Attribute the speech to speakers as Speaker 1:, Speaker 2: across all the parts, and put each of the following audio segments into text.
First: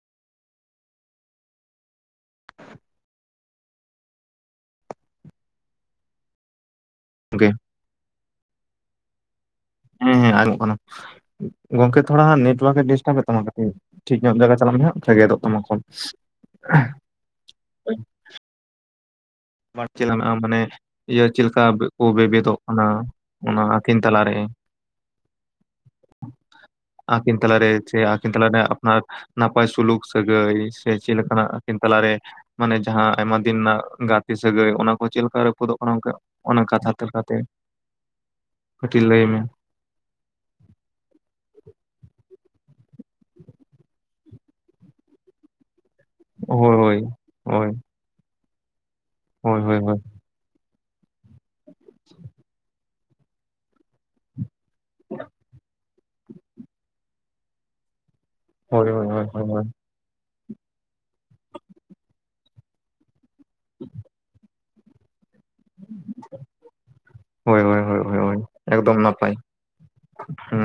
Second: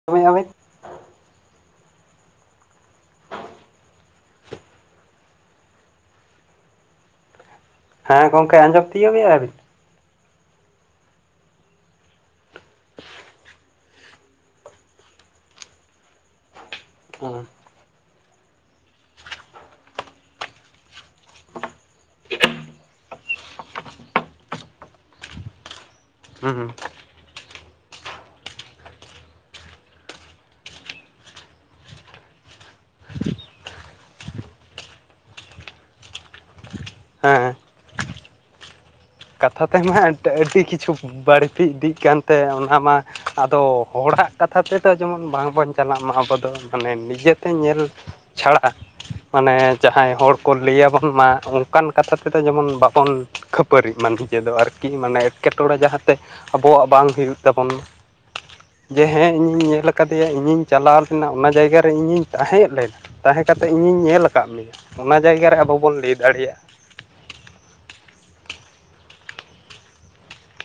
Speaker 1: [inaudible]
Speaker 2: [inaudible] ᱜᱮ
Speaker 1: ᱦᱮᱸ ᱜᱚᱢᱠᱮ ᱟᱸᱡᱚᱢ ᱛᱤᱭᱳᱜ ᱟᱹᱵᱤᱱ?
Speaker 2: ᱦᱮᱸ ᱦᱮᱸ ᱟᱸᱡᱚᱢᱚᱜ ᱠᱟᱱᱟ᱾ᱜᱚᱝᱠᱮ ᱛᱷᱚᱲᱟ ᱦᱟᱸᱜ ᱱᱮᱴᱚᱣᱟᱨᱠᱼᱮ ᱰᱤᱥᱴᱟᱵ ᱮᱫ ᱛᱟᱢᱟ ᱠᱟᱹᱴᱤᱡ᱾ ᱴᱷᱤᱠ ᱧᱚᱜ ᱡᱟᱭᱜᱟ ᱪᱟᱞᱟᱜ ᱢᱮ ᱦᱟᱸᱜ ᱵᱟᱠᱷᱟᱡ ᱜᱮᱫᱚᱜ ᱛᱟᱢᱟ ᱠᱚᱞ᱾ ᱵᱟᱲᱪᱮ [unintelligible] ᱞᱟᱱᱟᱜ ᱢᱟᱱᱮ ᱤᱭᱟᱹ ᱪᱮᱞᱠᱟ ᱠᱚ ᱵᱮᱵᱮᱫᱚᱜ [unintelligible] ᱠᱟᱱᱟ ᱚᱱᱟ ᱟᱹᱠᱤᱱ ᱛᱟᱞᱟ ᱨᱮ᱾
Speaker 1: ᱦᱩᱸ ᱦᱩᱸ᱾
Speaker 2: ᱟᱠᱤᱱ ᱛᱟᱞᱟ ᱨᱮ ᱥᱮ ᱟᱹᱠᱤᱱ ᱛᱞᱟ ᱨᱮ ᱟᱯᱱᱟᱨ ᱱᱟᱯᱟᱭ ᱥᱩᱞᱩᱠ ᱥᱟᱹᱜᱟᱹᱭ ᱥᱮ ᱪᱮᱫ ᱞᱮᱠᱟᱱᱟᱜ ᱟᱹᱠᱤᱱ ᱛᱟᱞᱟᱨᱮ ᱢᱟᱱᱮ ᱡᱟᱦᱟᱸ ᱟᱭᱢᱟ ᱫᱤᱱ ᱨᱮᱱᱟᱜ ᱜᱟᱛ ᱥᱟᱹᱜᱟᱹᱭ ᱚᱱᱟ ᱠᱚ ᱪᱮᱫ ᱞᱮᱠᱟ ᱨᱟᱹᱯᱩᱫᱚᱜ ᱠᱟᱱᱟ ᱚᱱᱟ ᱠᱟᱛᱷᱟ ᱞᱮᱠᱟ ᱛᱮ᱾
Speaker 1: ᱦᱮᱸ
Speaker 2: ᱠᱟᱴᱤᱡ ᱞᱟᱹᱭᱢᱮ
Speaker 1: ᱱᱚᱛᱮ ᱦᱚ ᱦᱟᱜ ᱮᱱᱛᱮ ᱟᱹᱰᱤ ᱠᱤᱪᱷᱩ ᱵᱟᱹᱲᱛᱤ ᱤᱫᱤᱜ ᱠᱟᱱᱛᱮ ᱚᱱᱟ ᱢᱟ ᱟᱫᱚ ᱦᱚᱲᱟᱜ ᱠᱟᱛᱷᱟ ᱛᱮᱫᱚ ᱡᱮᱢᱚᱱ ᱵᱟᱝᱵᱚᱱ ᱪᱟᱞᱟᱜ ᱢᱟ ᱟᱵᱚ ᱫᱚ ᱢᱟᱱᱮ
Speaker 2: ᱦᱳᱭ
Speaker 1: ᱱᱤᱡᱮᱛᱮ
Speaker 2: ᱦᱳᱭ
Speaker 1: ᱧᱮᱞ ᱪᱷᱟᱲᱟ ᱢᱟᱱᱮ
Speaker 2: ᱦᱳᱭ ᱦᱳᱭ ᱦᱳᱭ ᱦᱳᱭ
Speaker 1: ᱡᱟᱦᱟᱸᱭ ᱦᱚᱲ ᱠᱚ ᱞᱟᱹᱭᱟᱵᱚᱱ ᱢᱟ ᱚᱱᱠᱟᱱ ᱠᱟᱛᱷᱟ ᱛᱮᱫᱚ ᱡᱮᱢᱚᱱ ᱵᱟᱵᱚᱱ ᱠᱷᱟᱹᱯᱟᱹᱨᱤᱜ ᱢᱟ ᱱᱤᱡᱮ ᱫᱚ ᱟᱨᱠᱤ ᱢᱟᱱᱮ ᱮᱸᱴᱠᱮᱴᱚᱬᱮ ᱡᱟᱦᱟᱸᱛᱮ ᱟᱵᱚᱣᱟᱜ ᱵᱟᱝ ᱦᱩᱭᱩᱜ ᱛᱟᱵᱚᱱ ᱢᱟ
Speaker 2: ᱦᱳᱭ
Speaker 1: ᱡᱮ
Speaker 2: ᱦᱳᱭ ᱦᱳᱭ
Speaker 1: ᱦᱮᱸ
Speaker 2: ᱦᱳᱭ ᱦᱳᱭ
Speaker 1: ᱤᱧ ᱧᱮᱞᱟ ᱠᱟᱫᱟ ᱠᱟᱫᱮᱭᱟ ᱤᱧᱤᱧ ᱪᱟᱞᱟᱣ ᱞᱮᱱᱟ ᱚᱱᱟ ᱡᱟᱭᱜᱟ ᱨᱮ ᱤᱧᱤᱧ ᱛᱟᱦᱮᱸᱜ ᱞᱮᱱᱟ ᱛᱟᱦᱮᱸ ᱠᱟᱛᱮ ᱤᱧᱤᱧ ᱧᱮᱞ ᱟᱠᱟᱫ ᱢᱮᱭᱟ ᱚᱱᱟ ᱡᱟᱭᱜᱟ ᱨᱮ ᱟᱵᱚ ᱵᱚᱱ ᱞᱟᱹᱭ ᱫᱟᱲᱮᱭᱟᱜᱼᱟ
Speaker 2: ᱦᱳᱭ ᱦᱳᱭ ᱦᱳᱭ ᱮᱠᱫᱚᱢ ᱱᱟᱯᱟᱭ ᱦᱩᱸ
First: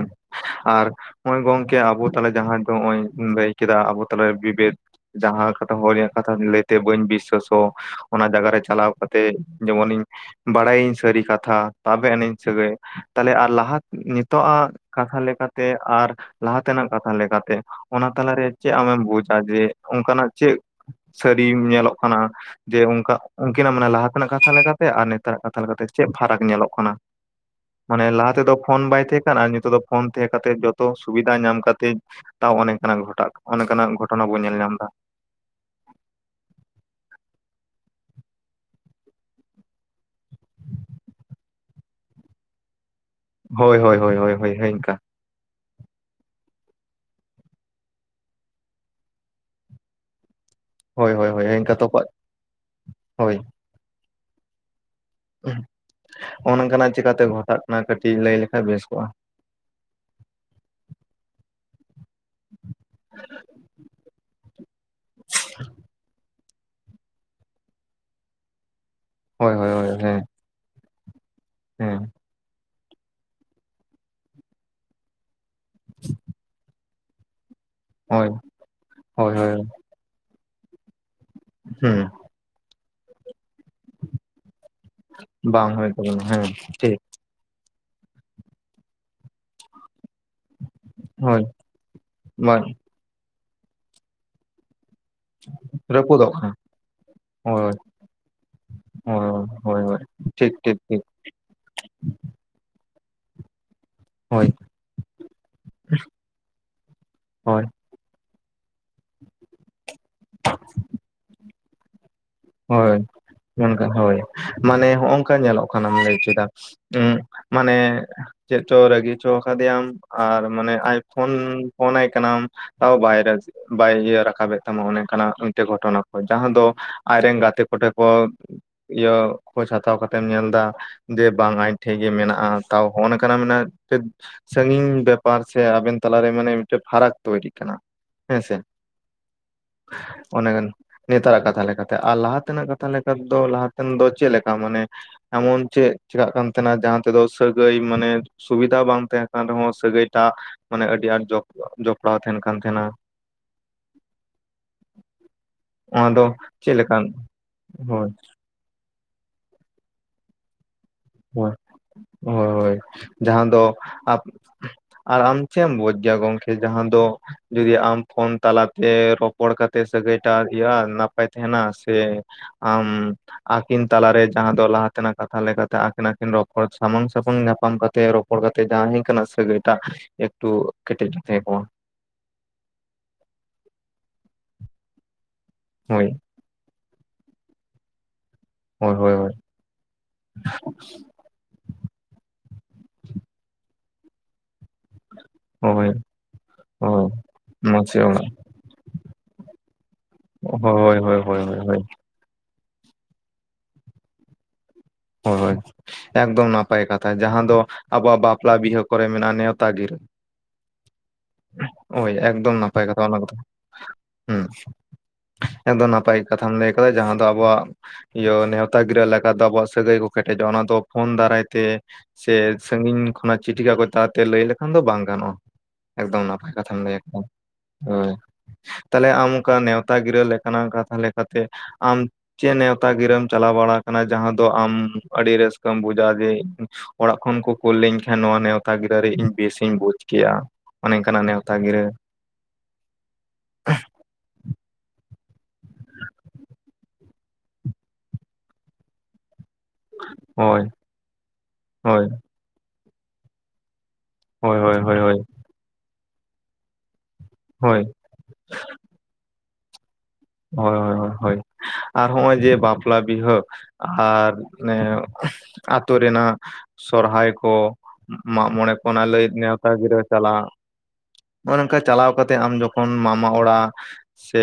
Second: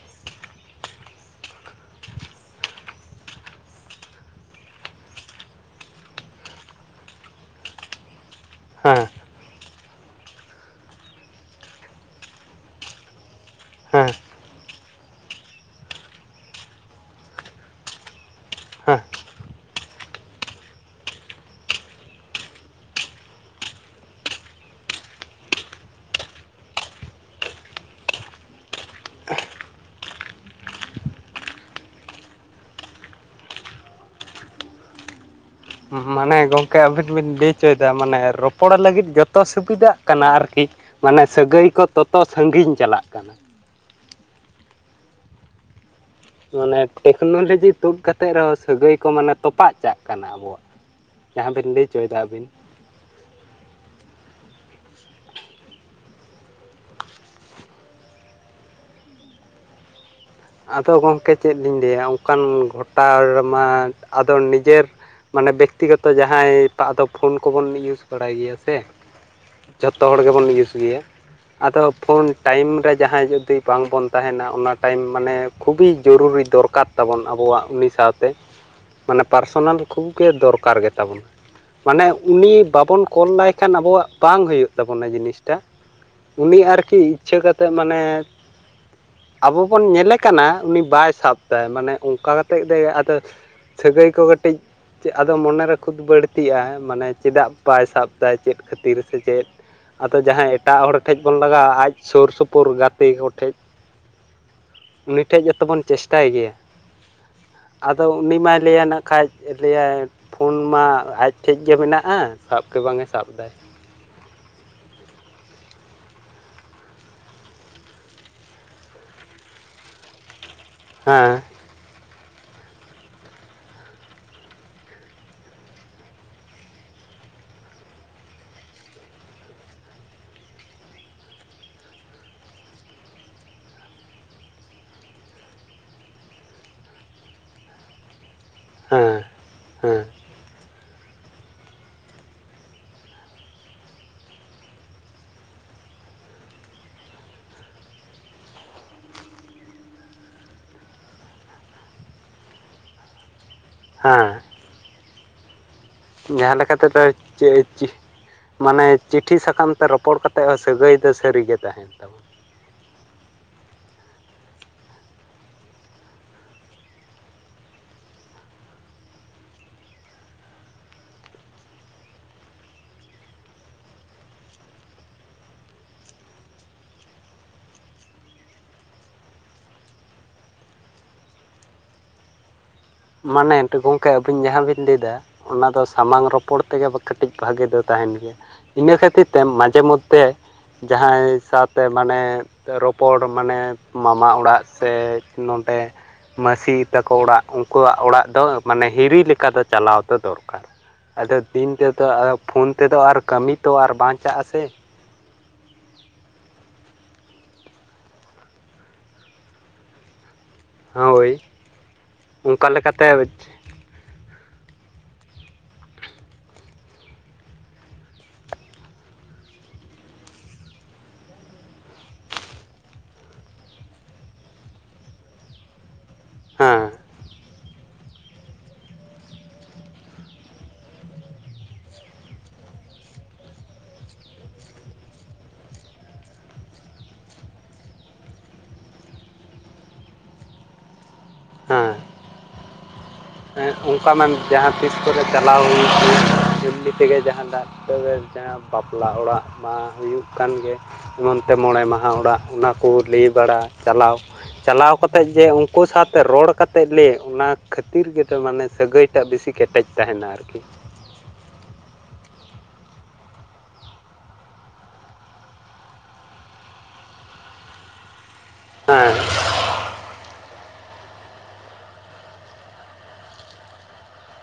Speaker 2: ᱟᱨ ᱱᱚᱜ ᱜᱚᱝᱠᱮ ᱟᱵᱚ ᱛᱟᱞᱟ ᱡᱟᱦᱟᱸᱭ ᱫᱚ ᱱᱚᱜ ᱚᱭ ᱞᱟᱹᱭ ᱠᱮᱫᱟ ᱟᱵᱚ ᱛᱟᱞᱟᱨᱮ ᱵᱤᱵᱮᱠ ᱡᱟᱦᱟᱸ ᱠᱟᱛᱷᱟ ᱦᱚᱲ ᱟᱜ ᱠᱟᱛᱷᱟ ᱞᱟᱹᱭᱛᱮ ᱵᱟᱹᱧ ᱵᱤᱥᱥᱟᱹᱥᱚᱜ ᱚᱱᱟ ᱡᱟᱜᱟ ᱨᱮ ᱪᱟᱞᱟᱣ
Speaker 1: ᱦᱮᱸ
Speaker 2: ᱠᱟᱛᱮ ᱡᱮᱢᱚᱱᱤᱧ ᱵᱟᱲᱟᱭᱟᱹᱧ ᱥᱟᱹᱨᱤ ᱠᱟᱛ ᱛᱷᱟ ᱛᱟᱵᱮ ᱟᱹᱱᱤᱡ ᱥᱟᱹᱜᱟᱹᱭ ᱛᱟᱦᱞᱮ ᱟᱨ ᱞᱟᱦᱟ
Speaker 1: ᱦᱮᱸ
Speaker 2: ᱱᱤᱛᱚᱜ ᱟᱜ ᱠᱟᱛᱷᱟ ᱞᱮᱠᱟᱛᱮ ᱟᱨ ᱞᱟᱦᱟ ᱛᱮᱱᱟᱜ ᱠᱟᱛᱷᱟ ᱞᱮᱠᱟᱛᱮ ᱚᱱᱟ ᱛᱟᱞᱟᱨᱮ ᱪᱮᱫ ᱟᱢᱮᱢ
Speaker 1: ᱦᱮᱸ
Speaker 2: ᱵᱩᱡ ᱫᱟ ᱡᱮ ᱚᱱᱠᱟᱱᱟᱜ ᱪᱮᱫ ᱥᱟᱹᱨᱤᱢ ᱧᱮᱞᱚᱜ ᱠᱟᱱᱟ᱾ ᱡᱮ ᱚᱱᱠᱟ ᱩᱱᱠᱤᱱᱟᱜ ᱢᱟᱱᱮ ᱞᱟᱦᱟ ᱛᱮᱱᱟᱜ ᱠᱟᱛᱷᱟ ᱞᱮᱠᱟᱛᱮ ᱟᱨ ᱱᱮᱛᱟᱨᱟᱜ ᱠᱟᱛᱷᱟ ᱞᱮᱠᱟᱛᱮ ᱪᱮᱫ ᱯᱷᱟᱨᱟᱠ ᱧᱮᱞᱚᱜ ᱠᱟᱱᱟ? ᱢᱟᱱᱮ ᱞᱟᱦᱟ ᱛᱮᱫᱚ ᱯᱷᱳᱱ ᱵᱟᱭ ᱛᱟᱦᱮᱸ ᱠᱟᱱ ᱟᱨ ᱱᱤᱛᱚᱜ ᱫᱚ ᱯᱷᱳᱱ ᱛᱟᱦᱮᱸ ᱠᱟᱛᱮᱜ ᱡᱚᱛᱚ ᱥᱩᱵᱤᱫᱷᱟ ᱧᱟᱢ ᱠᱟᱛᱮᱫ ᱛᱟᱣ ᱚᱱᱮ ᱚᱱᱠᱟᱱᱟᱜ ᱜᱷᱚᱴᱟᱜ ᱚᱱᱮᱚᱱᱠᱟᱱᱟᱜ ᱜᱷᱚᱴᱚᱱᱟ ᱵᱚᱱ ᱧᱮᱞ ᱧᱟᱢ ᱮᱫᱟ
Speaker 1: ᱢᱟᱱᱮ [inaudible] ᱜᱚᱢᱠᱮ ᱟᱹᱵᱤᱱ ᱵᱤᱱ ᱞᱟᱹᱭ ᱚᱪᱚᱭᱮᱫᱟ ᱢᱟᱱᱮ ᱨᱚᱯᱚᱲ ᱞᱟᱹᱜᱤᱫ ᱡᱚᱛᱚ ᱥᱩᱵᱤᱫᱷᱟᱜ ᱠᱟᱱᱟ ᱟᱨᱠᱤ ᱢᱟᱱᱮ ᱥᱟᱹᱜᱟᱹᱭ ᱠᱚ ᱛᱚᱛᱚ ᱥᱟᱺᱜᱤᱧ ᱪᱟᱞᱟᱜ ᱠᱟᱱᱟ
Speaker 2: ᱦᱳᱭ ᱦᱳᱭ ᱦᱳᱭ ᱦᱳᱭ ᱤᱱᱠᱟ
Speaker 1: ᱢᱟᱱᱮ ᱴᱮᱠᱱᱳᱞᱚᱡᱤ ᱛᱩᱫ ᱠᱟᱛᱮᱜ ᱨᱮᱦᱚᱸ ᱥᱟᱹᱜᱟᱹᱭ ᱠᱚ ᱢᱟᱱᱮ ᱛᱚᱯᱟᱜ ᱪᱟᱜ ᱠᱟᱱᱟ ᱟᱵᱚᱣᱟᱜ
Speaker 2: ᱦᱳᱭ ᱦᱳ ᱦᱳᱭ
Speaker 1: ᱡᱟᱦᱟᱸ ᱵᱤᱱ
Speaker 2: ᱤᱱᱠᱟᱹ
Speaker 1: ᱞᱟᱹᱭ
Speaker 2: ᱛᱚᱯᱟᱜ
Speaker 1: ᱦᱚᱪᱚᱭᱮᱫᱟ ᱟᱹᱵᱤᱱ
Speaker 2: ᱦᱳᱭ ᱦᱚᱜ ᱚᱱᱠᱟᱱᱟᱜ ᱪᱮᱠᱟᱹᱛᱮ ᱜᱷᱚᱴᱟᱜ ᱠᱟᱱᱟ ᱠᱟᱹᱴᱤᱡ ᱞᱟᱹᱭ ᱞᱮᱠᱷᱟᱱ ᱵᱮᱥ ᱠᱚᱜᱼᱟ
Speaker 1: ᱟᱫᱚ ᱜᱚᱝᱠᱮ ᱪᱮᱫ ᱞᱤᱧ ᱞᱟᱹᱭᱟ ᱚᱱᱠᱟᱱ ᱜᱷᱚᱴᱟᱣᱢᱟ ᱟᱫᱚ ᱱᱤᱡᱮᱨ ᱢᱟᱱᱮ ᱵᱮᱠᱛᱤᱜᱚᱛᱚ ᱡᱟ [inaudible] ᱦᱟᱸᱭ ᱛᱳ ᱟᱫᱚ ᱯᱷᱳᱱ ᱠᱚᱵᱚᱱ ᱤᱭᱩᱡᱽ ᱵᱟᱲᱟᱭ ᱜᱮᱭᱟ ᱥᱮ
Speaker 2: ᱦᱳᱭ ᱦᱳᱭ ᱦᱳᱭ
Speaker 1: ᱡᱷᱚᱛᱚ ᱦᱚᱲ
Speaker 2: ᱦᱮᱸ
Speaker 1: ᱜᱮᱵᱚᱱ ᱤᱭᱩᱥ ᱜᱮᱭᱟ ᱟᱫᱚ
Speaker 2: ᱦᱮᱸ
Speaker 1: ᱯᱷᱳᱱ ᱴᱟᱭᱤᱢ ᱨᱮ ᱡᱟᱦᱟᱸᱭ ᱡᱩᱫᱤ ᱵᱟᱝᱵᱚᱱ ᱛᱟᱦᱮᱱᱟ ᱚᱱᱟ ᱴᱟᱭᱤᱢ ᱢᱟᱱᱮ ᱠᱷᱩᱵᱤ ᱡᱚᱨᱩᱨᱤ ᱫᱚᱨᱠᱟᱨ ᱛᱟᱵᱚᱱ ᱟᱵᱚᱣᱟᱜ ᱩᱱᱤ
Speaker 2: ᱦᱳᱭ
Speaker 1: ᱥᱟᱶᱛᱮ ᱢᱟᱱᱮ
Speaker 2: ᱦᱳᱭ ᱦᱳᱭ
Speaker 1: ᱯᱟᱨᱥᱳᱱᱟᱞ ᱠᱷᱩᱵᱽ ᱜᱮ ᱫᱚᱨᱠᱟᱨ ᱜᱮᱛᱟᱵᱚᱱᱟ
Speaker 2: ᱦᱩᱸ
Speaker 1: ᱢᱟᱱᱮ ᱩᱱᱤ ᱵᱟᱵᱚᱱ ᱠᱚᱞ ᱞᱟᱭᱠᱷᱟᱱ ᱟᱵᱚᱣᱟᱜ ᱵᱟᱝ ᱦᱩᱭᱩᱜ ᱛᱟᱵᱚᱱᱟ ᱡᱤᱱᱤᱥᱴᱟ
Speaker 2: ᱵᱟᱝ ᱦᱩᱭ ᱛᱟᱵᱚᱱᱟ ᱦᱮᱸ
Speaker 1: ᱩᱱᱤ
Speaker 2: ᱴᱷᱤᱠ
Speaker 1: ᱟᱨᱠᱤ ᱤᱪᱷᱟᱹ ᱠᱟᱛᱮ ᱢᱟᱱᱮ ᱟᱵᱚ ᱵᱚᱱ ᱧᱮᱞᱮ ᱠᱟᱱᱟ ᱩᱱᱤ ᱵᱟᱭ
Speaker 2: ᱦᱳᱭ
Speaker 1: ᱥᱟᱵᱫᱟᱭ ᱢᱟᱱᱮ ᱚᱱᱠᱟ ᱠᱟᱛᱮᱫ
Speaker 2: ᱵᱟᱝ
Speaker 1: ᱜᱮ ᱟᱫᱚ ᱥᱟᱹᱜᱟᱹᱭ ᱠᱚ ᱠᱟᱹᱴᱤᱡ ᱟᱫᱚ ᱢᱚᱱᱮᱨᱮ ᱠᱷᱩᱫ
Speaker 2: ᱨᱟᱹᱯᱩᱫᱚᱜ ᱠᱟᱱᱟ
Speaker 1: ᱵᱟᱹᱲᱛᱤᱜᱼᱟ ᱢᱟᱱᱮ ᱪᱮᱫᱟᱜ
Speaker 2: ᱦᱳᱭ
Speaker 1: ᱵᱟᱭ ᱥᱟᱵ ᱫᱟᱭ ᱪᱮᱫ ᱠᱷᱟᱹᱛᱤᱨ ᱥᱮ
Speaker 2: ᱦᱳᱭ
Speaker 1: ᱪᱮᱫ
Speaker 2: ᱦᱳᱭ ᱦᱳᱭ
Speaker 1: ᱟᱫᱚ ᱡᱟᱦᱟᱸᱭ
Speaker 2: ᱴᱷᱤᱠ
Speaker 1: ᱮᱴᱟᱜ
Speaker 2: ᱴᱷᱤᱠ
Speaker 1: ᱦᱚᱲ
Speaker 2: ᱴᱷᱤᱠ
Speaker 1: ᱴᱷᱮᱡ ᱵᱚᱱ ᱞᱟᱜᱟᱣᱟ ᱟᱡ ᱥᱩᱨ ᱥᱩᱯᱩᱨ ᱜᱟᱛᱮ ᱠᱚᱴᱷᱮᱡ
Speaker 2: ᱦᱳᱭ
Speaker 1: ᱩᱱᱤ ᱴᱷᱮᱡ ᱜᱮᱛᱚ ᱵᱚᱱ ᱪᱮᱥᱴᱟᱭ ᱜᱮᱭᱟ
Speaker 2: ᱦᱳᱭ
Speaker 1: ᱟᱫᱚ ᱩᱱᱤ ᱢᱟᱭ ᱞᱟᱹᱭᱟ ᱱᱟᱜ ᱠᱷᱟᱡ ᱞᱟᱹᱭᱟᱭ ᱯᱷᱳᱱ ᱢᱟ ᱟᱡᱴᱷᱮᱡ ᱜᱮ ᱢᱮᱱᱟᱜᱼᱟ ᱥᱟᱵ ᱜᱮ ᱵᱟᱝ
Speaker 2: ᱦᱳᱭ
Speaker 1: ᱮ ᱥᱟᱵ ᱮᱫᱟᱭ
Speaker 2: [unintelligible] ᱦᱳᱭ ᱢᱟᱱᱮ ᱦᱚᱜᱝᱠᱟ ᱧᱮᱞᱚᱜ ᱠᱟᱱᱟᱢ ᱞᱟᱹᱭ ᱠᱮᱫᱟ ᱦᱚ ᱢᱟᱱᱮ ᱪᱮᱫ ᱪᱚ ᱨᱟᱹᱜᱤ ᱪᱚ ᱠᱟᱫᱮᱭᱟᱢ ᱟᱨ ᱢᱟᱱᱮ ᱟᱭ ᱯᱷᱳᱱ
Speaker 1: ᱦᱮᱸ
Speaker 2: ᱯᱷᱳᱱ ᱟᱭ ᱠᱟᱱᱟᱢ ᱛᱟᱣ ᱵᱟᱭ ᱵᱟᱭ ᱤᱭᱟᱹ ᱨᱟᱠᱟᱵᱮᱫ ᱛᱟᱢᱟ ᱚᱱᱮ ᱠᱟᱱᱟ ᱢᱤᱫᱴᱟᱜ ᱜᱷᱚᱴᱚᱱᱟ ᱠᱚ ᱡᱟᱦᱟᱸ ᱫᱚ ᱟᱡᱨᱮᱱ ᱜᱟᱛᱮ ᱠᱚ ᱴᱷᱮᱡ ᱠᱚ ᱤᱭᱟᱹ ᱠᱷᱳᱡᱽ ᱦᱟᱛᱟᱣ ᱠᱟᱛᱮᱢ ᱧᱮᱞ ᱫᱟ ᱡᱮ ᱵᱟᱝ ᱟᱡ ᱴᱷᱮᱡ ᱜᱮ ᱢᱮᱱᱟᱜᱼᱟ ᱛᱟᱣ ᱦᱚᱜᱼᱚᱭ ᱠᱟᱱᱟ ᱥᱟᱜᱤᱧ ᱵᱮᱯᱟᱨ ᱥᱮ ᱟᱵᱮᱱ ᱛᱟᱞᱟᱨᱮ ᱢᱟᱱᱮ ᱢᱤᱫᱴᱮᱱ ᱯᱷᱟᱨᱟᱠ ᱛᱳᱭᱨᱤᱜ ᱠᱟᱱᱟ ᱦᱮᱸ ᱥᱮ
Speaker 1: ᱦᱮᱸ ᱦᱮᱸ
Speaker 2: [inaudible] ᱚᱱᱮ [unintelligible] ᱱᱮᱛᱟᱨᱟᱜ ᱠᱟᱛᱷᱟ ᱞᱮᱠᱟ ᱟᱨ ᱞᱟᱦᱟ ᱛᱮᱱᱟᱜ ᱠᱟᱛᱷᱟ ᱞᱮᱠᱟ ᱫᱚ ᱞᱟᱦᱟᱛᱮᱱ ᱫᱚ ᱪᱮᱫ ᱞᱮᱠᱟ ᱢᱟᱱᱮ ᱮᱢᱚᱱ ᱪᱮᱫ ᱪᱮᱠᱟᱜ ᱠᱟᱱ ᱛᱟᱦᱮᱸᱱᱟ ᱡᱟᱦᱟᱸ ᱛᱮᱫᱚ ᱥᱟᱹᱜᱟᱹᱭ ᱢᱟᱱᱮ ᱥᱩᱵᱤᱫᱷᱟ ᱵᱟᱝ ᱛᱟᱦᱮᱸ ᱠᱟᱱ ᱨᱮᱦᱚᱸ ᱥᱟᱹᱜᱟᱹᱭᱴᱟᱜ ᱢᱟᱱᱮ ᱟᱹᱰᱤ ᱟᱸᱴ ᱡᱚᱯᱲᱟᱣ ᱛᱟᱦᱮᱱ ᱠᱟᱱ ᱛᱟᱦᱮᱸᱱᱟ
Speaker 1: [unintelligible] ᱦᱮᱸ
Speaker 2: ᱚᱱᱫᱚ
Speaker 1: ᱡᱟᱦᱟᱸ ᱞᱮᱠᱟ ᱛᱮᱫᱚ ᱪᱮᱫ ᱮ ᱪᱤ ᱢᱟᱱᱮ ᱪᱤᱴᱷᱤ ᱥᱟᱠᱟᱢ ᱛᱮ ᱨᱚᱯᱚᱲ ᱠᱟᱛᱮ ᱮᱫ ᱦᱚᱸ ᱥᱟᱹᱜᱟᱹᱭ ᱫᱚ ᱥᱟᱹᱨᱤ
Speaker 2: ᱦᱳᱭ
Speaker 1: ᱜᱮ ᱛᱟᱦᱮᱱ ᱛᱟᱵᱚᱱᱟ᱾
Speaker 2: ᱦᱳᱭ ᱦᱳᱭ ᱡᱟᱦᱟᱸ ᱫᱚ ᱟ ᱟᱨ ᱟᱢ ᱪᱮᱫ ᱮᱢ ᱵᱩᱡᱽ ᱜᱮᱭᱟ ᱜᱚᱢᱠᱮ ᱡᱟᱦᱟᱸ ᱫᱚ? ᱡᱩᱫᱤ ᱟᱢ ᱯᱷᱳᱱ ᱛᱟᱞᱟ ᱛᱮ ᱨᱚᱯᱚᱲ ᱠᱟᱛᱮ ᱥᱟᱹᱜᱟᱹᱭᱴᱟ ᱤᱭᱟᱹᱼᱟ ᱱᱟᱯᱟᱭ ᱛᱟᱦᱮᱱᱟ ᱥᱮ ᱟᱢ ᱟᱹᱠᱤᱱ ᱛᱟᱞᱟᱨᱮ ᱡᱟᱦᱟᱸ ᱫᱚ ᱞᱟᱦᱟ ᱛᱮᱱᱟᱜ ᱠᱟᱛᱷᱟ ᱞᱮᱠᱟᱛᱮ ᱟᱹᱠᱤᱱ ᱟᱹᱠᱤᱱ ᱨᱚᱯᱚᱲ ᱥᱟᱢᱟᱝ ᱥᱟᱢᱟᱝ ᱧᱟᱯᱟᱢ ᱠᱟᱛᱮ ᱨᱚᱯᱚᱲ ᱠᱟᱛᱮ ᱡᱟᱦᱟᱸᱭ ᱠᱟᱱᱟ ᱥᱟᱹᱜᱟᱹᱭᱴᱟᱜ ᱮᱠᱴᱩ ᱠᱮᱴᱮᱡ ᱜᱮ ᱛᱟᱦᱮᱸ ᱠᱚᱣᱟ
Speaker 1: ᱢᱟᱱᱮ ᱜᱚᱝᱠᱮ ᱟᱵᱤᱱ ᱡᱟᱦᱟᱸ ᱵᱤᱱ ᱞᱟᱹᱭ ᱮᱫᱟ ᱚᱱᱟ ᱫᱚ
Speaker 2: ᱦᱳᱭ
Speaker 1: ᱥᱟᱢᱟᱝ ᱨᱚᱯᱚᱲ ᱛᱮᱜᱮ ᱠᱟᱹᱴᱤᱡ ᱵᱷᱟᱜᱮ ᱫᱚ ᱛᱟᱦᱮᱱ ᱜᱮᱭᱟ
Speaker 2: ᱦᱳᱭ
Speaker 1: ᱤᱱᱟᱹ
Speaker 2: ᱦᱳᱭ
Speaker 1: ᱠᱷᱟᱹᱛᱤᱨ ᱛᱮ ᱢᱟᱡᱷᱮ ᱢᱚᱫᱷᱮ ᱡᱟᱦᱟᱸᱭ ᱥᱟᱣ ᱛᱮ ᱢᱟᱱᱮ ᱨᱚᱯᱚᱲ ᱢᱟᱱᱮ ᱢᱟᱢᱟ ᱚᱲᱟᱜ ᱥᱮ ᱱᱚᱰᱮ
Speaker 2: ᱦᱳᱭ
Speaker 1: ᱢᱟᱹᱥᱤ
Speaker 2: ᱦᱳᱭ
Speaker 1: ᱛᱟᱠᱚ ᱚᱲᱟᱜ ᱩᱱᱠᱩᱣᱟᱜ ᱚᱲᱟᱜ ᱫᱚ ᱢᱟᱱᱮ ᱦᱤᱨᱤ ᱞᱮᱠᱟ ᱫᱚ ᱪᱟᱞᱟᱣ ᱫᱚ ᱫᱚᱨᱠᱟᱨ
Speaker 2: ᱦᱳᱭ ᱦᱳᱭ
Speaker 1: ᱟᱫᱚ
Speaker 2: ᱦᱳᱭ
Speaker 1: ᱫᱤᱱ
Speaker 2: ᱦᱳᱭ
Speaker 1: ᱫᱚ ᱛᱚ ᱯᱷᱳᱱ ᱛᱮᱫᱚ ᱟᱨ ᱠᱟᱹᱢᱤ ᱛᱚ ᱟᱨ ᱵᱟᱝ ᱪᱟᱜᱼᱟ ᱥᱮ᱾
Speaker 2: ᱦᱳᱭ ᱦᱳᱭ ᱮᱜᱽᱫᱚᱢ ᱱᱟᱯᱟᱭ ᱠᱟᱛᱷᱟ ᱡᱟᱦᱟᱸ ᱫᱚ ᱟᱵᱚᱣᱟᱜ ᱵᱟᱯᱞᱟ ᱵᱤᱦᱟᱹ ᱠᱚᱨᱮ ᱢᱮᱱᱟᱜᱼᱟ ᱱᱮᱣᱛᱟ ᱜᱤᱨᱟᱹ
Speaker 1: ᱦᱳᱭ
Speaker 2: [inaudible] ᱦᱳᱭ ᱮᱠᱫᱚᱢ
Speaker 1: ᱚᱱᱠᱟ
Speaker 2: ᱱᱟᱯᱟᱭ
Speaker 1: ᱞᱮᱠᱟᱛᱮ
Speaker 2: ᱠᱟᱛᱷᱟ ᱚᱱᱟ
Speaker 1: ᱦᱮᱸ
Speaker 2: ᱠᱚᱫᱚ ᱦ ᱮᱠᱫᱚᱢ ᱱᱟᱯᱟᱭ ᱠᱟᱛᱷᱟᱢ ᱞᱟᱹᱭ ᱟᱠᱟᱫᱟ ᱡᱟᱦᱟᱸ ᱫᱚ ᱟᱵᱚᱣᱟᱜ ᱤᱭᱟᱹ ᱱᱮᱣᱛᱟ ᱜᱤᱨᱟᱹ ᱞᱟᱜᱟ [unintelligible] ᱟᱵᱚᱣᱟᱜ᱾ ᱥᱟᱹᱜᱟᱹᱭ ᱠᱚ ᱠᱮᱴᱮᱡᱚᱜᱼᱟ ᱚᱱᱟ ᱫᱚ ᱯᱷᱳᱱ ᱫᱟᱨᱟᱭ ᱛᱮ ᱥᱮ ᱥᱟᱜᱤᱧ ᱠᱷᱚᱱᱟᱜ ᱪᱤᱴᱷᱤ ᱠᱟᱜᱚᱡ ᱛᱟᱞᱟᱛᱮ ᱞᱟᱹᱭ ᱞᱮᱠᱷᱟᱱ ᱫᱚ ᱵᱟᱝ ᱜᱟᱱᱚᱜᱼᱟ᱾ ᱮᱠᱫᱚᱢ ᱱᱟᱯᱟᱭ ᱠᱟᱛᱷᱟ ᱞᱟᱹᱭ
Speaker 1: ᱦᱮᱸ
Speaker 2: ᱟᱠᱟᱫ-ᱟ ᱦᱳᱸᱭ ᱛᱟᱦᱞᱮ ᱟᱢ ᱚᱱᱠᱟ ᱱᱮᱶᱛᱟ ᱜᱤᱨᱟᱹ ᱞᱮᱠᱟᱱᱟᱜ ᱠᱟᱛᱷᱟ ᱞᱮᱠᱟᱛᱮ ᱟᱢ ᱪᱮᱫ ᱱᱮᱣᱛᱟ ᱜᱤᱨᱟᱹᱢ ᱪᱟᱞᱟᱣ ᱵᱟᱲᱟ ᱟᱠᱟᱱᱟ ᱡᱟᱦᱟᱸ ᱫᱚ? ᱛᱚ ᱟᱢ ᱟᱹᱰᱤ ᱨᱟᱹᱥᱠᱟᱹᱢ ᱵᱩᱡᱟ ᱡᱮ ᱚᱲᱟᱜ ᱠᱷᱚᱱ ᱠᱚ ᱠᱩᱞᱞᱤᱧ ᱠᱷᱟᱱ ᱱᱚᱶᱟ ᱱᱮᱣᱛᱟ ᱜᱤᱨᱟᱹᱨᱮ ᱤᱧ ᱵᱮᱥᱤᱧ ᱵᱩᱡᱽ ᱠᱮᱭᱟ ᱚᱱᱮ ᱚᱱᱠᱟᱱᱟᱜ ᱱᱮᱣᱛᱟ ᱜᱤᱨᱟᱹ
Speaker 1: ᱚᱱᱠᱟ ᱢᱟ ᱡᱟᱦᱟᱸ ᱛᱤᱥ ᱠᱚᱨᱮ ᱪᱟᱞᱟᱣ ᱮᱢᱱᱤ ᱛᱮᱜᱮ ᱡᱟᱦᱟᱸ [unintelligible] ᱵᱟᱯᱞᱟ ᱚᱲᱟᱜ ᱢᱟ ᱦᱩᱭᱩᱜ ᱠᱟᱱ
Speaker 2: ᱦᱳᱭ
Speaker 1: ᱜᱮ ᱮᱢᱚᱱ ᱛᱮ ᱢᱚᱬᱮ
Speaker 2: ᱦᱳᱭ
Speaker 1: ᱢᱟᱦᱟ ᱚᱲᱟᱜ ᱚᱱᱟᱠᱚ ᱞᱟᱹᱭ ᱵᱟᱲᱟ ᱪᱟᱞᱟᱣ
Speaker 2: ᱦᱳᱭ
Speaker 1: [inaudible]
Speaker 2: ᱦᱳᱭ
Speaker 1: ᱪᱟᱞᱟᱣ
Speaker 2: ᱦᱳᱭ ᱦᱳᱭ
Speaker 1: ᱠᱟᱛᱮ ᱡᱮ ᱩᱱᱠᱩ ᱥᱟᱶᱛᱮ ᱨᱚᱲ ᱠᱟᱛᱮ ᱞᱮ ᱚᱱᱟ
Speaker 2: ᱦᱳᱭ
Speaker 1: ᱤᱨ ᱜᱮ ᱛᱳ ᱢᱟᱱᱮ ᱥᱟᱹᱜᱟᱹᱭ ᱴᱟᱜ ᱵᱮᱥᱤ ᱠᱮᱴᱮᱡ ᱛᱟᱦᱮᱱᱟ ᱟᱨᱠᱤ
Speaker 2: ᱦᱳᱭ ᱦᱳᱭ ᱦᱚᱭ ᱦᱳᱭ ᱟᱨ ᱦᱚᱸᱜᱼᱚᱭ ᱡᱮ ᱵᱟᱯᱞᱟ ᱵᱤᱦᱟᱹ ᱟᱨ ᱚᱱᱮ ᱟᱛᱳ ᱨᱮᱱᱟᱜ ᱥᱚᱨᱦᱟᱭ ᱠᱚ ᱢᱟᱜ ᱢᱚᱬᱮ ᱠᱚ ᱚᱱᱟ
Speaker 1: ᱦᱮᱸ
Speaker 2: ᱞᱟᱹᱭ ᱱᱮᱶᱛᱟ ᱜᱤᱨᱟᱹ ᱪᱟᱞᱟᱜ [unintelligible] ᱱᱚᱝᱠᱟ ᱪᱟᱞᱟᱣ ᱠᱟᱛᱮ ᱟᱢ ᱡᱚᱠᱷᱚᱱ ᱢᱟᱢᱟ ᱚᱲᱟᱜ ᱥᱮ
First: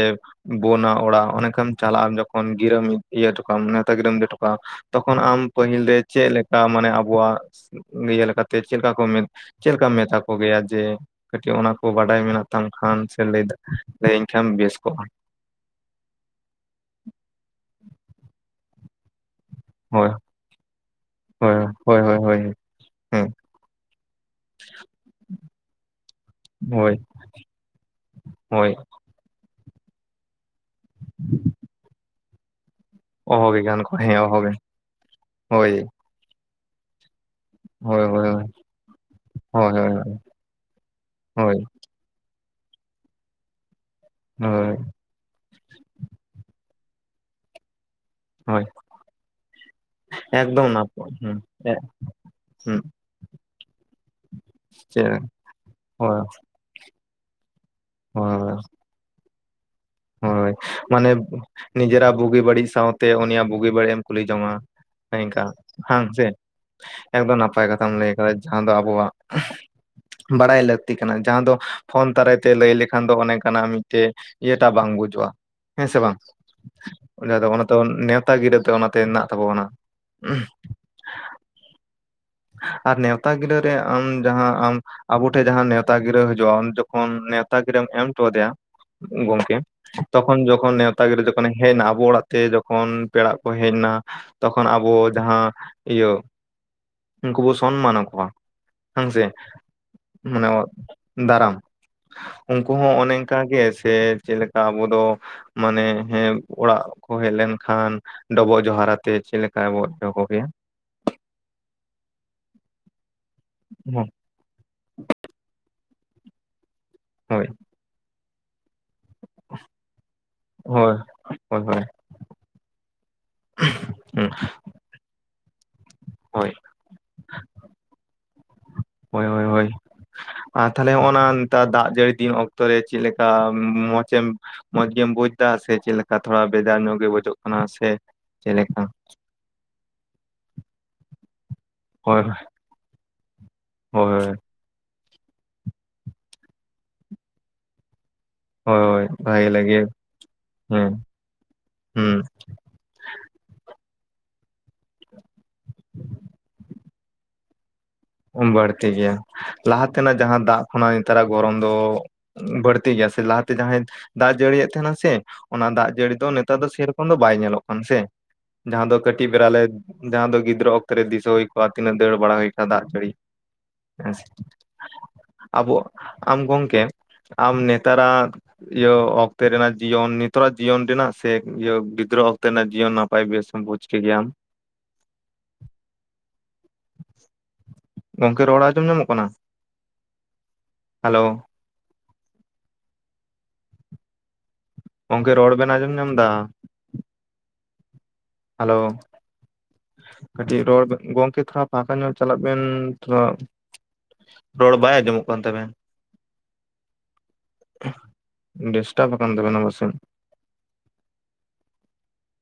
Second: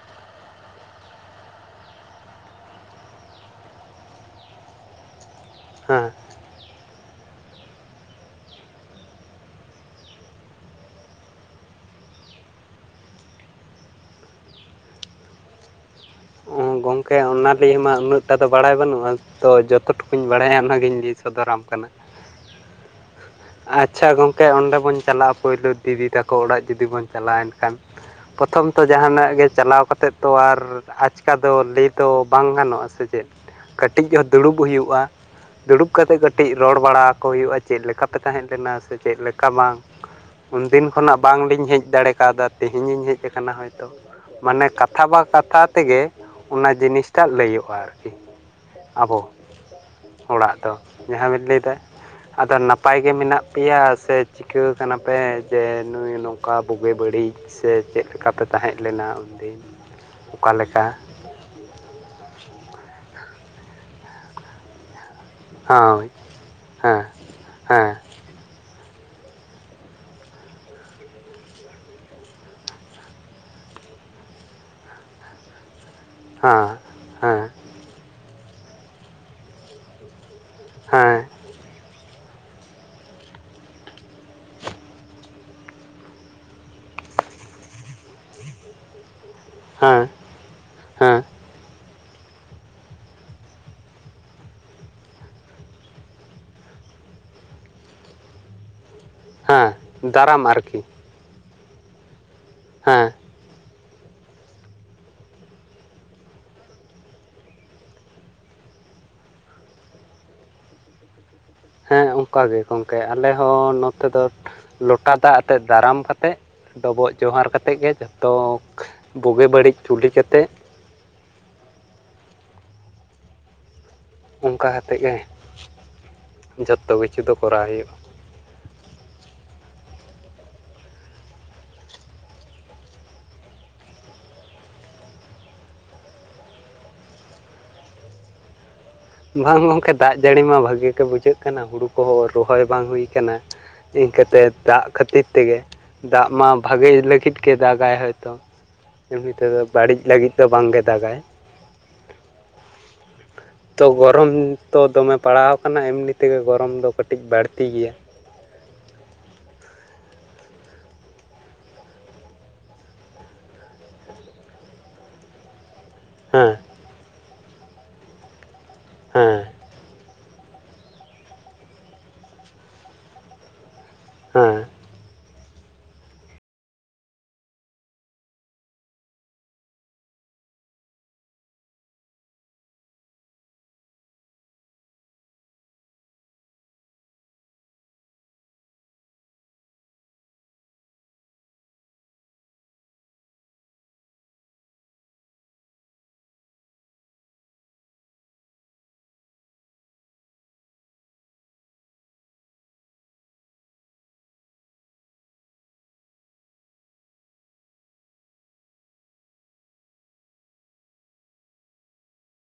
Speaker 2: ᱵᱚᱱᱟ ᱚᱲᱟᱜ ᱚᱱᱮ ᱚᱱᱠᱟᱢ ᱪᱟᱞᱟᱜ ᱟ ᱡᱚᱠᱷᱚᱱ ᱜᱤᱨᱟᱹ ᱤᱢ ᱤᱭᱟᱹ ᱦᱚ ᱦᱚᱴᱚᱠᱟᱜ-ᱟᱢ ᱱᱮᱣᱛᱟ ᱜᱤᱨᱟᱹᱢ ᱤᱫᱤ ᱦᱚᱴᱚᱠᱟᱜᱼᱟ ᱛᱚᱠᱷᱚᱱ ᱟᱢ ᱯᱟᱹᱦᱤᱞ ᱨᱮ ᱪᱮᱫ ᱞᱮᱠᱟ ᱢᱟᱱᱮ ᱟᱵᱚᱣᱟᱜ ᱤᱭᱟᱹ ᱞᱮᱠᱟᱛᱮ ᱪᱮᱫᱠᱟ ᱠᱚ ᱢᱮ? ᱪᱮᱫ ᱞᱮᱠᱟ ᱢᱮᱛᱷᱟ ᱠᱚ ᱜᱮᱭᱟ ᱡᱮ? ᱠᱟᱹᱴᱤᱡ ᱚᱱᱟ ᱠᱚ ᱵᱟᱰᱟᱭ ᱢᱮᱱᱟᱜ ᱛᱟᱢ ᱠᱷᱟᱱ ᱥᱮ ᱞᱟᱹᱭ ᱞᱟᱹᱭᱟᱹᱧ ᱠᱷᱟᱱ ᱵᱮᱥ ᱠᱚᱜᱼᱟ
Speaker 1: ᱦᱮᱸ ᱜᱚᱢᱠᱮ ᱚᱱᱟ ᱞ ᱢᱟ ᱩᱱᱟᱹᱜ ᱴᱟ ᱫᱚ ᱵᱟᱲᱟᱭ ᱵᱟᱹᱱᱩᱜᱼᱟ ᱛᱚ ᱡᱚᱛᱚ ᱡᱚᱛ
Speaker 2: ᱦᱳᱭ
Speaker 1: ᱴᱩᱠᱩᱧ ᱵᱟᱲᱟᱭᱟ ᱚᱱᱟᱜᱤᱧ ᱞᱟᱹᱭ
Speaker 2: ᱦᱳᱭ
Speaker 1: ᱥᱚᱫᱚᱨᱟᱢ ᱠᱟᱱᱟ
Speaker 2: ᱦᱳᱭ ᱦᱳᱭ ᱦᱳᱭ ᱦᱮᱸ
Speaker 1: ᱟᱪᱷᱟ ᱜᱚᱢᱠᱮ ᱚᱸᱰᱮ ᱵᱚᱱ ᱪᱟᱞᱟᱜᱼᱟ ᱯᱳᱭᱞᱳ ᱫᱤᱫᱤ ᱛᱟᱠᱚ ᱚᱲᱟᱜ ᱡᱩᱫᱤ
Speaker 2: ᱦᱳᱭ
Speaker 1: ᱵᱚᱱ ᱪᱟᱞᱟᱜᱼᱟ ᱮᱱᱠᱷᱟᱱ᱾ ᱯᱨᱚᱛᱷᱚᱢ
Speaker 2: ᱦᱳᱭ
Speaker 1: ᱛᱚ ᱡᱟᱦᱟᱱᱟᱜ ᱜᱮ ᱪᱟᱞᱟᱣ ᱠᱟᱛᱮᱫ ᱛᱚ ᱟᱨ ᱟᱪᱠᱟ ᱫᱚ ᱞᱟᱹᱭ ᱫᱚ ᱵᱟᱝ ᱜᱟᱱᱚᱜᱼᱟ ᱥᱮ ᱪᱮᱫ
Speaker 2: ᱚᱦᱚ ᱜᱮ ᱜᱟᱱ ᱠᱚ
Speaker 1: ᱠᱟᱹᱴᱤᱡ
Speaker 2: ᱦᱮᱸ ᱚᱦᱚ ᱜᱮ
Speaker 1: ᱫᱩᱲᱩᱵ ᱦᱩᱭᱩᱜᱼᱟ
Speaker 2: ᱦᱳᱭ
Speaker 1: ᱫᱩᱲᱩᱵ ᱠᱟᱛᱮᱜ ᱠᱟᱹ ᱠᱟᱹᱴᱤᱡ ᱨᱚᱲ ᱵᱟᱲᱟᱚ ᱦᱩᱭᱩᱜᱼᱟ ᱪᱮᱫ
Speaker 2: ᱦᱳᱭ
Speaker 1: ᱞᱮᱠᱟ ᱯᱮ
Speaker 2: ᱦᱳᱭ
Speaker 1: ᱛᱟᱦᱮᱸ ᱞᱮᱱᱟ ᱥᱮ ᱪᱮᱫ ᱞᱮᱠᱟ
Speaker 2: ᱦᱳᱭ
Speaker 1: ᱵᱟᱝ?
Speaker 2: ᱦᱳᱭ
Speaker 1: ᱩᱱᱫᱤᱱ ᱠᱷᱚᱱᱟᱜ
Speaker 2: ᱦᱳᱭ
Speaker 1: ᱵᱟᱝᱞᱤᱧ ᱦᱮᱡ ᱫᱟᱲᱮ ᱠᱟᱣᱫᱟ ᱛᱮᱦᱮᱧᱤᱧ ᱦᱮᱡ ᱟᱠᱟᱱᱟ ᱦᱚᱭᱛᱳ ᱢᱟᱱᱮ
Speaker 2: ᱦᱳᱭ
Speaker 1: ᱠᱟᱛᱷᱟ ᱵᱟ ᱠᱟᱛᱷᱟ ᱛᱮᱜᱮ ᱚᱱᱟ ᱡᱤᱱᱤᱥᱴᱟᱜ ᱞᱟᱹᱭᱟᱹᱜ-ᱟ ᱟᱨᱠᱤ
Speaker 2: ᱦᱳᱭ
Speaker 1: ᱟᱵᱚ ᱚᱲᱟᱜ
Speaker 2: ᱮᱠᱫᱚᱢ
Speaker 1: ᱫᱚ
Speaker 2: ᱱᱟᱯᱟᱭ
Speaker 1: ᱡᱟᱦᱟᱸ
Speaker 2: ᱦᱩᱸ
Speaker 1: ᱵᱤᱱ ᱞᱟᱹᱭᱫᱟ ᱟᱫᱚ
Speaker 2: ᱦᱩᱸ
Speaker 1: ᱱᱟᱯᱟᱭ ᱜᱮ ᱢᱮᱱᱟᱜ ᱯᱮᱭᱟ ᱥᱮ ᱪᱤᱠᱟᱹ ᱠᱟᱱᱟ ᱯᱮ ᱡᱮ ᱱᱩᱭ
Speaker 2: ᱦᱳᱭ
Speaker 1: ᱱᱚᱝᱠᱟ ᱵᱩᱜᱤ ᱵᱟᱹᱲᱤᱡ ᱥᱮ ᱪᱮᱫ ᱞᱮᱠᱟ ᱯᱮ
Speaker 2: ᱦᱳᱭ
Speaker 1: ᱛᱟᱦᱮᱸ ᱞᱮᱱᱟ ᱩᱱᱫᱤᱱ
Speaker 2: ᱦᱳᱭ
Speaker 1: ᱚᱠᱟᱞᱮᱠᱟ
Speaker 2: ᱢᱟᱱᱮ ᱱᱤᱡᱮᱨᱟᱜ ᱵᱩᱜᱤ ᱵᱟᱹᱲᱤᱡ ᱥᱟᱶᱛᱮ ᱩᱱᱤᱭᱟᱜ ᱵᱩᱜᱤ ᱵᱟᱹᱲᱤᱡ ᱮᱢ ᱠᱩᱞᱤ ᱡᱚᱝ-ᱟ ᱱᱮᱝᱠᱟ ᱦᱮᱸ
Speaker 1: ᱦᱳᱭ
Speaker 2: ᱥᱮ
Speaker 1: ᱦᱮᱸ
Speaker 2: ᱮᱠᱫᱚᱢ ᱱᱟᱯᱟᱭ ᱠᱟᱛᱷᱟᱢ
Speaker 1: ᱦᱮᱸ
Speaker 2: ᱞᱟᱹᱭ ᱠᱟᱫᱟ ᱡᱟᱦᱟᱸ ᱫᱚ ᱟᱵᱚᱣᱟᱜ ᱵᱟᱲᱟᱭ ᱞᱟᱹᱠᱛᱤ ᱠᱟᱱᱟ ᱡᱟᱦᱟᱸ ᱫᱚ ᱯᱷᱳᱱ ᱫᱟᱨᱟᱭᱛᱮ ᱞᱟᱹᱭ ᱞᱮᱠᱷᱟᱱ ᱫᱚ ᱚᱱᱮ ᱠᱟᱱᱟ ᱢᱤᱫ ᱴᱮᱡ ᱮᱱᱟᱜ ᱴᱟᱵᱟᱝ ᱵᱩᱡᱩᱜᱼᱟ ᱦᱮᱸ ᱥᱮ ᱵᱟᱝ
Speaker 1: ᱦᱮᱸ ᱦᱮᱸ
Speaker 2: -? ᱛᱚ ᱱᱮᱣᱛᱟ ᱜᱤᱨᱟᱹ ᱫᱚ ᱚᱱᱟᱛᱮ ᱦᱮᱱᱟᱜ ᱛᱟᱵᱚᱱᱟ᱾
Speaker 1: ᱦᱮᱸ
Speaker 2: ᱟᱨ ᱱᱮᱣᱛᱟ ᱜᱤᱨᱟᱹ ᱨᱮ ᱟᱢ ᱡᱟᱦᱟᱸ ᱟᱢ ᱟᱵᱚ ᱴᱷᱮᱱ ᱡᱟᱦᱟᱸ ᱱᱮᱣᱛᱟ ᱜᱤᱨᱟᱹ ᱦᱤᱡᱩᱜᱼᱟ ᱡᱚᱠᱷᱚᱱ ᱱᱮᱣᱛᱟ ᱜᱤᱨᱟᱹᱢ ᱮᱢ ᱦᱚᱴᱚ ᱟᱫᱮᱭᱟ ᱜᱚᱝᱠᱮ
Speaker 1: ᱦᱮᱸ
Speaker 2: ᱛᱚᱠᱷᱚᱱ ᱡᱚᱠᱷᱚᱱ ᱱᱮᱶᱛᱟ
Speaker 1: ᱦᱮᱸ
Speaker 2: ᱜᱤᱨᱟᱹ ᱚᱱᱮ ᱦᱮᱡ ᱮᱱᱟ ᱟᱵᱚ ᱚᱲᱟᱜ ᱛᱮ ᱡᱚᱠᱷᱚᱱ ᱯᱮᱲᱟᱟᱜ ᱠᱚ ᱦᱮᱡ ᱮᱱᱟ ᱛᱚᱠᱷᱚᱱ ᱟᱵᱚ ᱡᱟᱦᱟᱸ ᱤᱭᱟᱹ ᱩᱱᱠᱩ ᱵᱚ ᱥᱚᱱᱢᱟᱱ ᱟᱠᱚᱣᱟ ᱦᱮᱸ ᱥᱮ
Speaker 1: ᱦᱮᱸ ᱫᱟᱨᱟᱢ
Speaker 2: ᱢᱟᱱᱮ
Speaker 1: ᱟᱨᱠᱤ
Speaker 2: ᱫᱟᱨᱟᱢ ᱩᱱᱠᱩ ᱦᱚᱸ
Speaker 1: ᱦᱮᱸ
Speaker 2: ᱚᱱᱮ ᱚᱱᱠᱟᱜᱮ ᱥᱮ ᱪᱮᱫᱮᱠᱟ ᱟᱵᱚ ᱫᱚ ᱢᱟᱱᱮ ᱦᱮᱸ ᱚᱲᱟᱜ ᱠᱚ ᱦᱮᱡ ᱞᱮᱱᱠᱷᱟᱱ ᱰᱚᱵᱚᱜ ᱡᱚᱦᱟᱨ ᱟᱛᱮ ᱪᱮᱫ ᱞᱮᱠᱟ ᱵᱚ ᱮᱵᱚᱜ-ᱮᱦᱚᱵᱮᱭᱟ
Speaker 1: ᱦᱮᱸ ᱚᱱᱠᱟ ᱜᱮ ᱜᱚᱢᱠᱮ ᱟᱞᱮ ᱦᱚᱸ ᱱᱚᱛᱮ
Speaker 2: ᱦᱳᱭ
Speaker 1: ᱫᱚ ᱞᱚᱴᱟ ᱫᱟᱜ ᱟᱛᱮᱫ ᱫᱟᱨᱟᱢ ᱠᱟᱛᱮᱫ ᱰᱚᱵᱚᱜ ᱡᱚᱦᱟᱨ
Speaker 2: ᱦᱳᱭ
Speaker 1: ᱠᱟᱛᱮᱫ ᱜᱮ ᱡᱚᱛᱚ ᱵᱩᱜᱤ ᱵᱟᱹᱲᱤᱡ ᱪᱩᱞᱤ ᱠᱟᱛᱮᱫ
Speaker 2: ᱦᱳᱭ ᱦᱳᱭ ᱦᱳᱭ
Speaker 1: ᱚᱱᱠᱟ ᱠᱟᱛᱮᱫ ᱜᱮ
Speaker 2: ᱦᱳᱭ
Speaker 1: ᱡᱚᱛᱚ ᱠᱤᱪᱷᱩ ᱫᱚ ᱠᱚᱨᱟᱣ ᱦᱩᱭᱩᱜᱼᱟ
Speaker 2: ᱦᱳᱭ ᱦᱳᱭ ᱦᱳᱭ ᱟᱨ ᱛᱟᱦᱚᱞᱮ ᱦᱚᱜ ᱱᱟ ᱱᱮᱛᱟᱨ ᱫᱟᱜ ᱡᱟᱹᱲᱤ ᱫᱤᱱ ᱚᱠᱛᱚᱨᱮ ᱪᱮᱫᱞᱮᱠᱟ ᱢᱚᱸᱪ ᱮᱢ ᱢᱚᱸᱡ ᱜᱮᱢ ᱵᱩᱡ ᱮᱫᱟ ᱥᱮ ᱪᱮᱫ ᱞᱮᱠᱟ ᱛᱷᱚᱲᱟ ᱵᱷᱮᱫᱟᱨ ᱧᱚᱜ ᱜᱮ ᱵᱩᱡᱚᱜ ᱠᱟᱱᱟ ᱥᱮ ᱪᱮᱞᱮᱠᱟ
Speaker 1: ᱵᱟᱝ ᱜᱚᱢᱠᱮ ᱫᱟᱜ ᱡᱟᱹᱲᱤ ᱢᱟ ᱵᱷᱟᱹᱜᱤ ᱜᱮ ᱵᱩᱡᱷᱟᱹᱜ ᱠᱟᱱᱟ ᱦᱩᱲᱩ
Speaker 2: ᱦᱳᱭ
Speaker 1: ᱠᱚᱦᱚᱸ ᱨᱚᱦᱚᱭ ᱵᱟᱝ ᱦᱩᱭ ᱟᱠᱟᱱᱟ
Speaker 2: ᱦᱳᱭ
Speaker 1: ᱤᱱᱠᱟᱹᱛᱮ ᱫᱟᱜ ᱠᱷᱟᱹᱛᱤᱨ ᱛᱮᱜᱮ ᱫᱟᱜ ᱢᱟ ᱵᱷᱟᱜᱮ ᱞᱟᱹᱜᱤᱫ ᱜᱮ ᱫᱟᱜᱟᱭ ᱦᱚᱭᱛᱳ
Speaker 2: ᱦᱳᱭ ᱦᱳᱭ
Speaker 1: ᱮᱢᱱᱤ
Speaker 2: ᱵᱷᱟᱜᱮ
Speaker 1: ᱛᱮᱫᱚ
Speaker 2: ᱞᱟᱹᱜᱤ
Speaker 1: ᱵᱟᱹᱲᱤᱡ ᱞᱟᱹᱜᱤᱫ ᱫᱚ ᱵᱟᱝᱜᱮ ᱫᱟᱜᱟᱭ
Speaker 2: ᱦᱮᱸ
Speaker 1: ᱛᱚ ᱜᱚᱨᱚᱢ ᱛᱚ ᱫᱚᱢᱮ ᱯᱟᱲᱟᱣ ᱟᱠᱟᱱᱟ ᱮᱢᱱᱤ ᱛᱮᱜᱮ ᱜᱚᱨᱚᱢ ᱫᱚ ᱠᱟᱹᱴᱤᱡ ᱵᱟᱹᱲᱛᱤ ᱜᱮᱭᱟ
Speaker 2: ᱵᱟᱹᱲᱛᱤ ᱜᱮᱭᱟ ᱞᱟᱦᱟ ᱛᱮᱱᱟᱜ ᱡᱟᱦᱟᱸ ᱫᱟᱜ ᱠᱷᱚᱱᱟᱜ ᱱᱮᱛᱟᱨᱟᱜ ᱜᱚᱨᱚᱢ ᱫᱚ ᱵᱟᱹᱲᱛᱤ ᱜᱮᱭᱟ ᱥᱮ ᱞᱟᱦᱟᱛᱮ ᱡᱟᱦᱟᱸᱭ ᱫᱟᱜ ᱡᱟᱹᱲᱤᱭᱮᱫ ᱛᱟᱦᱮᱱᱟ ᱥᱮ ᱚᱱᱟ ᱫᱟᱜ ᱡᱟᱹᱲᱤ ᱫᱚ
Speaker 1: ᱦᱮᱸ
Speaker 2: ᱱᱮᱛᱟᱨ ᱫᱚ ᱥᱮᱨᱚᱠᱚᱢ ᱫᱚ ᱵᱟᱭ ᱧᱮᱞᱚᱜ ᱠᱟᱱᱟ ᱥᱮ ᱡᱟᱦᱟᱸ ᱫᱚ ᱠᱟᱹᱴᱤᱡ
Speaker 1: ᱦᱮᱸ
Speaker 2: ᱵᱮᱨ ᱞᱮ ᱡᱟᱦᱟᱸ ᱫᱚ ᱜᱤᱫᱽᱨᱟᱹ ᱚᱠᱛᱚ ᱨᱮ ᱫᱤᱥᱟᱹ ᱦᱩᱭ ᱠᱚᱜ-ᱟ ᱛᱤᱱᱟᱹᱜ ᱫᱟᱹᱲ ᱵᱟᱲᱟ ᱦᱩᱭ ᱠᱚᱜ-ᱟ ᱫᱟᱜ ᱡᱟᱹᱲᱤ ᱦᱮᱸ ᱥᱮ ᱟᱵᱚ ᱟᱢ ᱜᱚᱢᱠᱮ ᱟᱢ ᱱᱮᱛᱟᱨᱟᱜ ᱤᱭᱟᱹ ᱚᱠᱛᱮ ᱨᱮᱱᱟᱜ ᱡᱤᱭᱚᱱ ᱱᱤᱛᱟᱨᱟᱜ ᱡᱤᱭᱚᱱ ᱨᱮᱱᱟᱜ ᱥᱮ ᱤᱭᱟᱹ ᱜᱤᱫᱽᱨᱟᱹ ᱚᱠᱛᱮ ᱨᱮᱱᱟᱜ ᱡᱤᱭᱚᱱ ᱦᱚᱭ ᱵᱮᱥ ᱮᱢ ᱵᱩᱡᱷ ᱠᱮᱫ ᱜᱮᱭᱟᱢ ᱜᱚᱝᱠᱮ ᱨᱚᱲ ᱟᱸᱡᱚᱢ ᱧᱟᱢᱚᱜ ᱠᱟᱱᱟ ᱦᱮᱞᱳ ᱜᱚᱢᱠᱮ ᱨᱚᱲ ᱵᱮᱱ ᱟᱸᱡᱚᱢ ᱧᱟᱢ ᱮᱫᱟ ᱦᱮᱞᱳ ᱠᱟᱹᱴᱤᱡ ᱨᱚᱲ ᱵᱮ ᱜᱚᱝᱠᱮ ᱛᱷᱚᱲᱟ ᱯᱷᱟᱠᱟ ᱧᱚᱜ ᱪᱟᱞᱟᱜ ᱵᱮᱱ ᱛᱷᱚ ᱨᱚᱲ ᱵᱟᱭ ᱟᱸᱡᱚᱢᱚᱜ ᱠᱟᱱ ᱛᱟᱵᱮᱱ ᱮᱸᱦ ᱰᱤᱥᱴᱟᱵ ᱟᱠᱟᱱ ᱛᱟᱵᱮᱱᱟ ᱵᱟᱥᱮ